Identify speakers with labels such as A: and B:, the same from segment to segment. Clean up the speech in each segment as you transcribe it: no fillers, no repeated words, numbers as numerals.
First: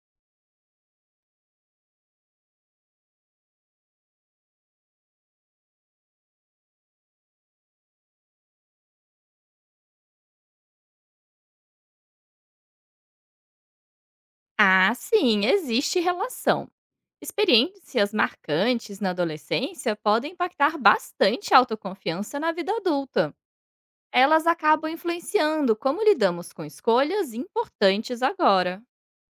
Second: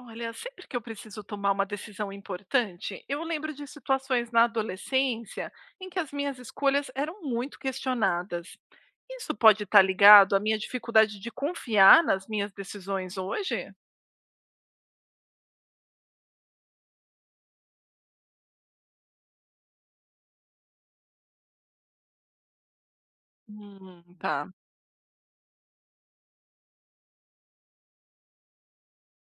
A: Olha, sempre que eu preciso tomar uma decisão importante, eu lembro de situações na adolescência em que as minhas escolhas eram muito questionadas. Isso pode estar ligado à minha dificuldade de confiar nas minhas decisões hoje?
B: Ah, sim, existe relação. Experiências marcantes na adolescência podem impactar bastante a autoconfiança na vida adulta. Elas
A: Tá.
B: acabam influenciando como lidamos com escolhas importantes agora.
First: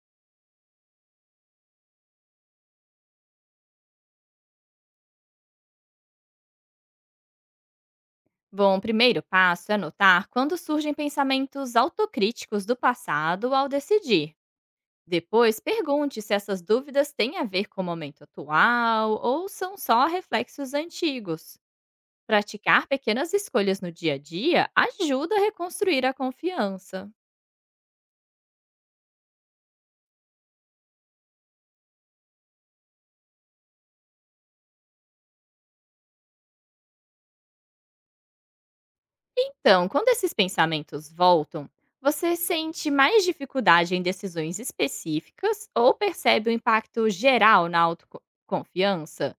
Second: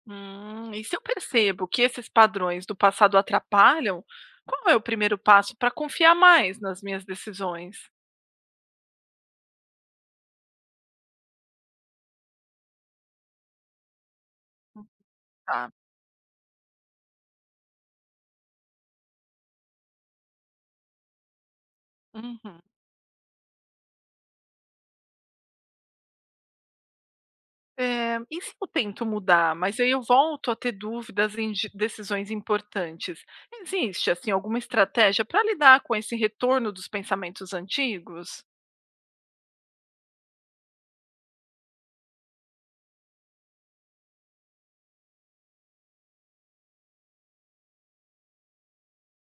A: E se eu percebo que esses padrões do passado atrapalham, qual é o primeiro passo para confiar mais nas minhas decisões?
B: Bom, o primeiro passo é notar quando surgem pensamentos autocríticos do passado ao decidir. Depois,
A: Tá.
B: pergunte se essas dúvidas têm a ver com o momento atual ou são só reflexos antigos.
A: Uhum.
B: Praticar pequenas escolhas no dia a dia ajuda a reconstruir a confiança.
A: É, e eu tento mudar, mas aí eu volto a ter dúvidas em decisões importantes. Existe assim alguma estratégia para lidar com esse retorno dos pensamentos antigos?
B: Então, quando esses pensamentos voltam, você sente mais dificuldade em decisões específicas ou percebe o impacto geral na autoconfiança?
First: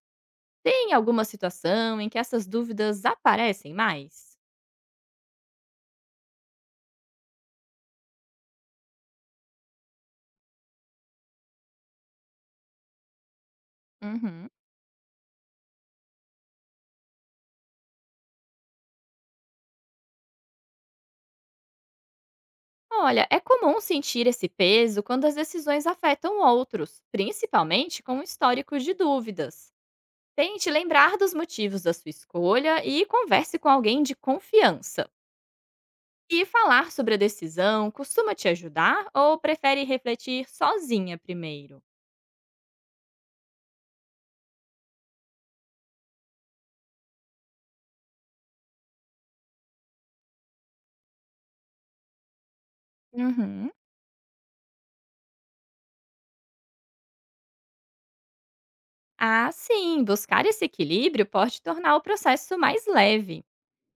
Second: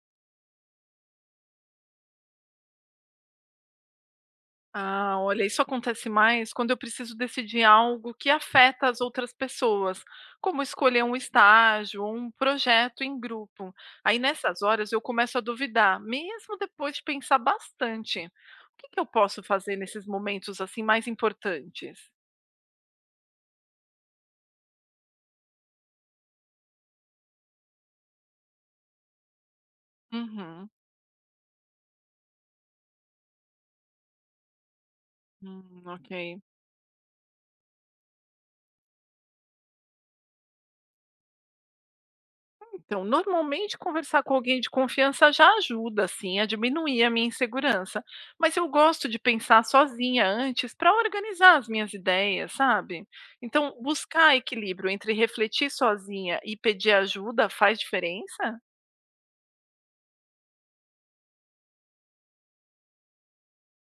B: Tem alguma situação em que essas dúvidas aparecem mais?
A: Ah, olha, isso acontece mais quando eu preciso decidir algo que afeta as outras pessoas, como escolher um estágio ou um projeto em grupo. Aí
B: Uhum.
A: nessas horas eu começo a duvidar, mesmo depois de pensar bastante. O que que eu posso fazer nesses momentos assim mais importantes?
B: Olha, é comum sentir esse peso quando as decisões afetam outros, principalmente com o histórico de dúvidas. Tente
A: Uhum.
B: lembrar dos motivos da sua escolha e converse com alguém de confiança.
A: Ok.
B: E falar sobre a decisão costuma te ajudar ou prefere refletir sozinha primeiro?
A: Então, normalmente conversar com alguém de confiança já ajuda, assim, a diminuir a minha insegurança. Mas eu gosto de pensar sozinha antes para organizar as minhas ideias, sabe?
B: Uhum.
A: Então, buscar equilíbrio entre refletir sozinha e pedir ajuda faz diferença?
B: Ah, sim, buscar esse equilíbrio pode tornar o processo mais leve.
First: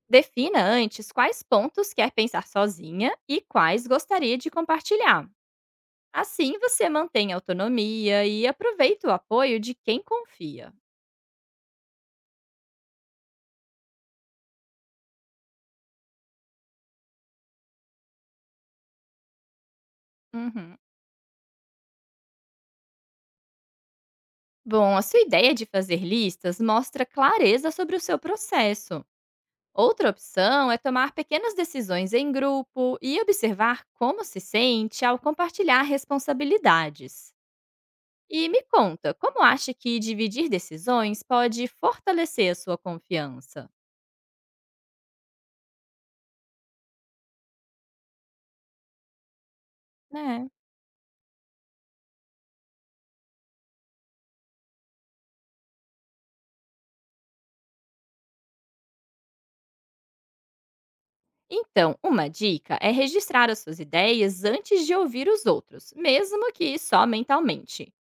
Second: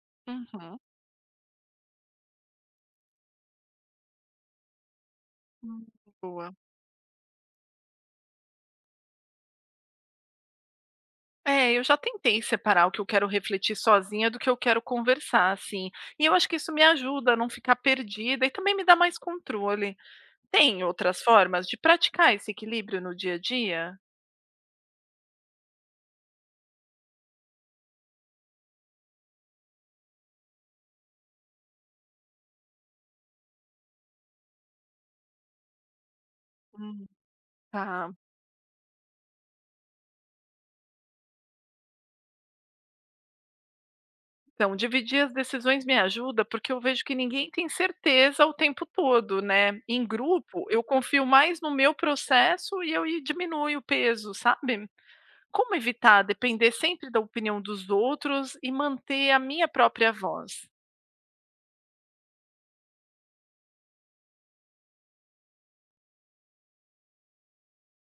B: Defina
A: Uhum.
B: antes quais pontos quer pensar sozinha e quais gostaria de compartilhar.
A: Hum, Boa.
B: Assim você mantém a autonomia e aproveita o apoio de quem confia.
A: É, eu já tentei separar o que eu quero refletir sozinha do que eu quero conversar, assim. E eu acho que isso me ajuda a não ficar perdida e também me dá mais controle.
B: Uhum.
A: Tem outras formas de praticar esse equilíbrio no dia a dia?
B: Bom, a sua ideia de fazer listas mostra clareza sobre o seu processo. Outra opção é tomar pequenas decisões em grupo e observar como se sente ao compartilhar
A: Hum.
B: responsabilidades.
A: Tá.
B: E me conta, como acha que dividir decisões pode fortalecer a sua confiança?
A: Então, dividir as decisões me ajuda, porque eu vejo que ninguém tem certeza o tempo todo, né? Em
B: Né?
A: grupo, eu confio mais no meu processo e eu e diminuo o peso, sabe? Como evitar depender sempre da opinião dos outros e manter a minha própria voz?
B: Então, uma dica é registrar as suas ideias antes de ouvir os outros, mesmo que só mentalmente.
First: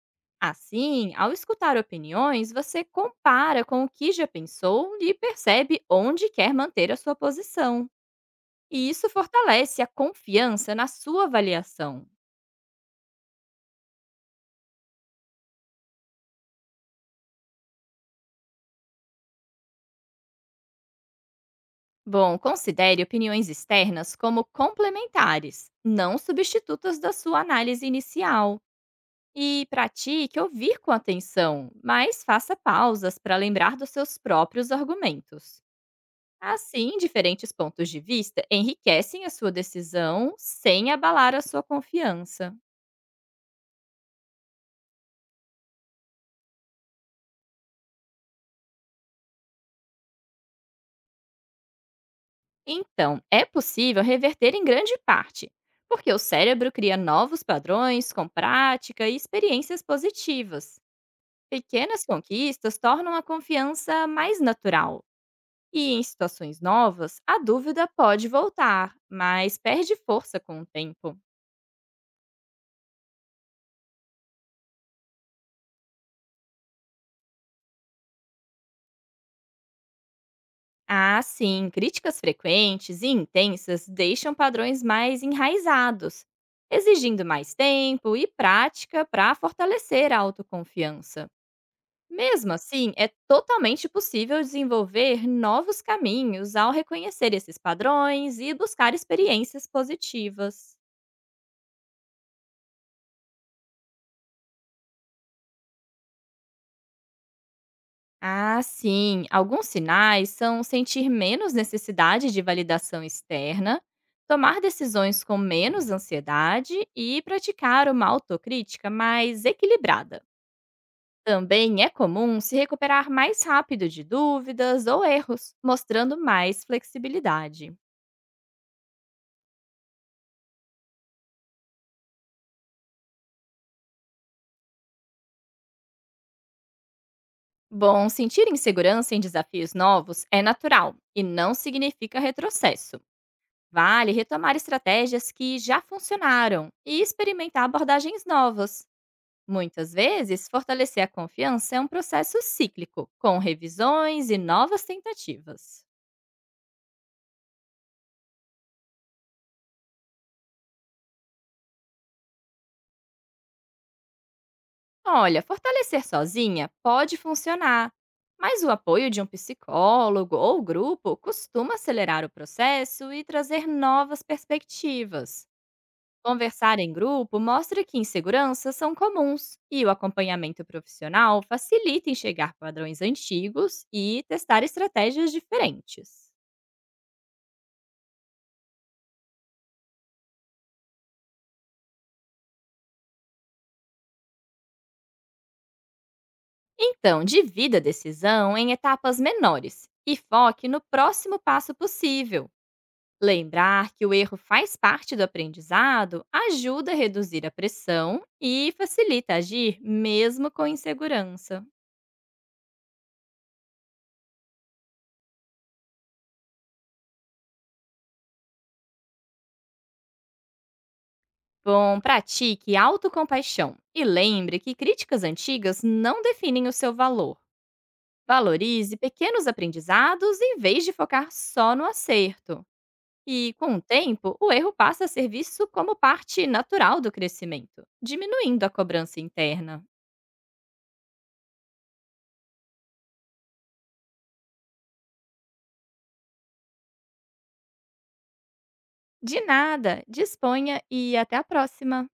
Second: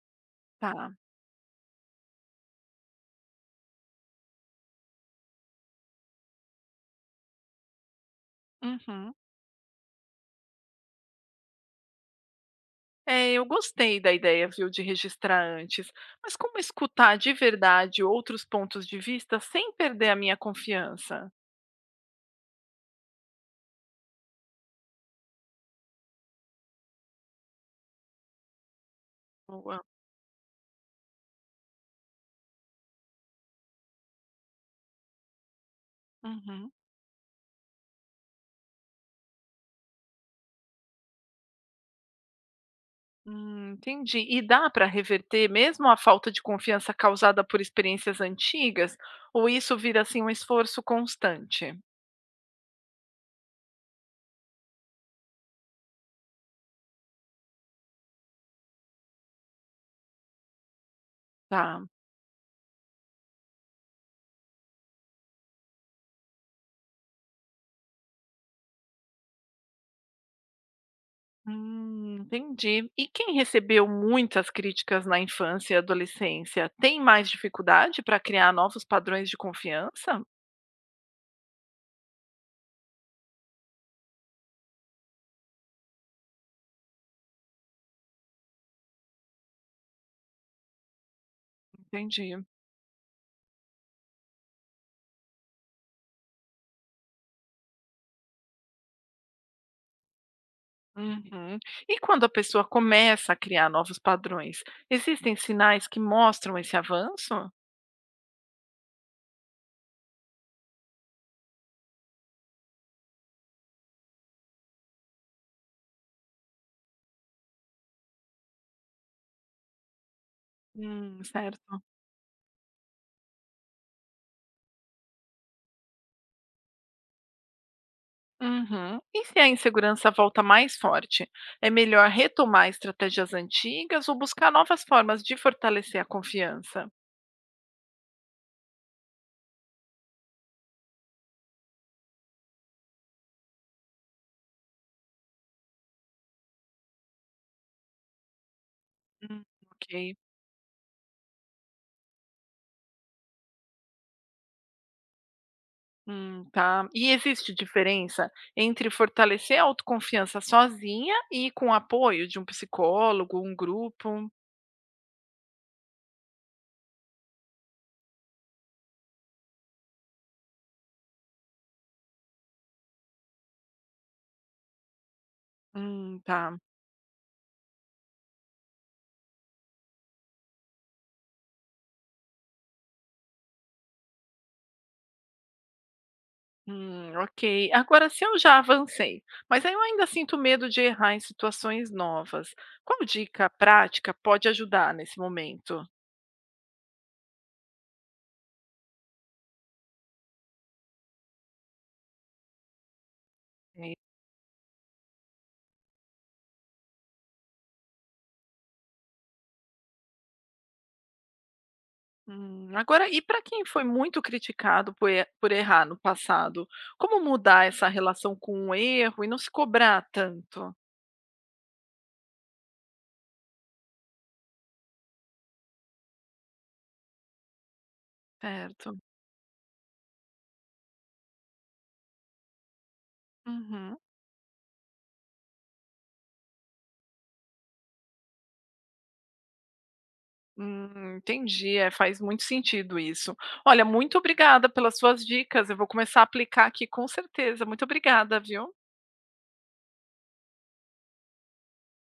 A: Tá.
B: Assim, ao escutar opiniões, você compara com o que já pensou e percebe onde quer manter a sua posição. E isso
A: Uhum.
B: fortalece a confiança na sua avaliação.
A: É, eu gostei da ideia, viu, de registrar antes, mas como escutar de verdade outros pontos de vista sem perder a minha confiança?
B: Bom, considere opiniões externas como complementares, não substitutas da sua análise inicial. E
A: Boa.
B: pratique ouvir com atenção, mas faça pausas para lembrar dos seus próprios argumentos.
A: Uhum.
B: Assim, diferentes pontos de vista enriquecem a sua decisão sem abalar a sua confiança.
A: Entendi. E dá para reverter mesmo a falta de confiança causada por experiências antigas? Ou isso vira assim um esforço constante?
B: Então, é possível reverter em grande parte, porque o cérebro cria novos padrões com prática e experiências positivas.
A: Tá.
B: Pequenas conquistas tornam a confiança mais natural. E em situações novas, a dúvida pode voltar, mas perde força com o tempo.
A: Entendi. E quem recebeu muitas críticas na infância e adolescência tem mais dificuldade para criar novos padrões de confiança?
B: Ah, sim. Críticas frequentes e intensas deixam padrões mais enraizados, exigindo mais tempo e prática para fortalecer a autoconfiança.
A: Entendi.
B: Mesmo assim, é totalmente possível desenvolver novos caminhos ao reconhecer esses padrões e buscar experiências positivas.
A: Uhum. E quando a pessoa começa a criar novos padrões, existem sinais que mostram esse avanço?
B: Ah, sim. Alguns sinais são sentir menos necessidade de validação externa, tomar decisões com menos ansiedade e praticar uma autocrítica mais equilibrada. Também
A: Certo.
B: é comum se recuperar mais rápido de dúvidas ou erros, mostrando mais flexibilidade.
A: Uhum. E se a insegurança volta mais forte, é melhor retomar estratégias antigas ou buscar novas formas de fortalecer a confiança?
B: Bom, sentir insegurança em desafios novos é natural e não significa retrocesso. Vale retomar estratégias que já funcionaram e experimentar abordagens novas.
A: Hum,
B: Muitas
A: ok.
B: vezes, fortalecer a confiança é um processo cíclico, com revisões e novas tentativas.
A: Tá. E existe diferença entre fortalecer a autoconfiança sozinha e com o apoio de um psicólogo, um grupo?
B: Olha, fortalecer sozinha pode funcionar, mas o apoio de um psicólogo ou grupo costuma acelerar o processo e trazer novas perspectivas.
A: Tá.
B: Conversar em grupo mostra que inseguranças são comuns e o acompanhamento profissional facilita enxergar padrões antigos e testar estratégias diferentes.
A: Ok. Agora, se eu já avancei, mas aí eu ainda sinto medo de errar em situações novas, qual dica prática pode ajudar nesse momento?
B: Então, divida a decisão em etapas menores e foque no próximo passo possível. Lembrar
A: Né?
B: que o erro faz parte do aprendizado ajuda a reduzir a pressão e facilita agir mesmo com insegurança.
A: Agora, e para quem foi muito criticado por errar no passado, como mudar essa relação com o erro e não se cobrar tanto?
B: Bom, pratique autocompaixão e lembre que críticas antigas não definem o seu valor. Valorize
A: Certo.
B: pequenos aprendizados em vez de focar só no acerto. E, com o
A: Uhum.
B: tempo, o erro passa a ser visto como parte natural do crescimento, diminuindo a cobrança interna.
A: Entendi, é, faz muito sentido isso. Olha, muito obrigada pelas suas dicas. Eu vou começar a aplicar aqui com certeza. Muito obrigada, viu?
B: De nada, disponha e até a próxima!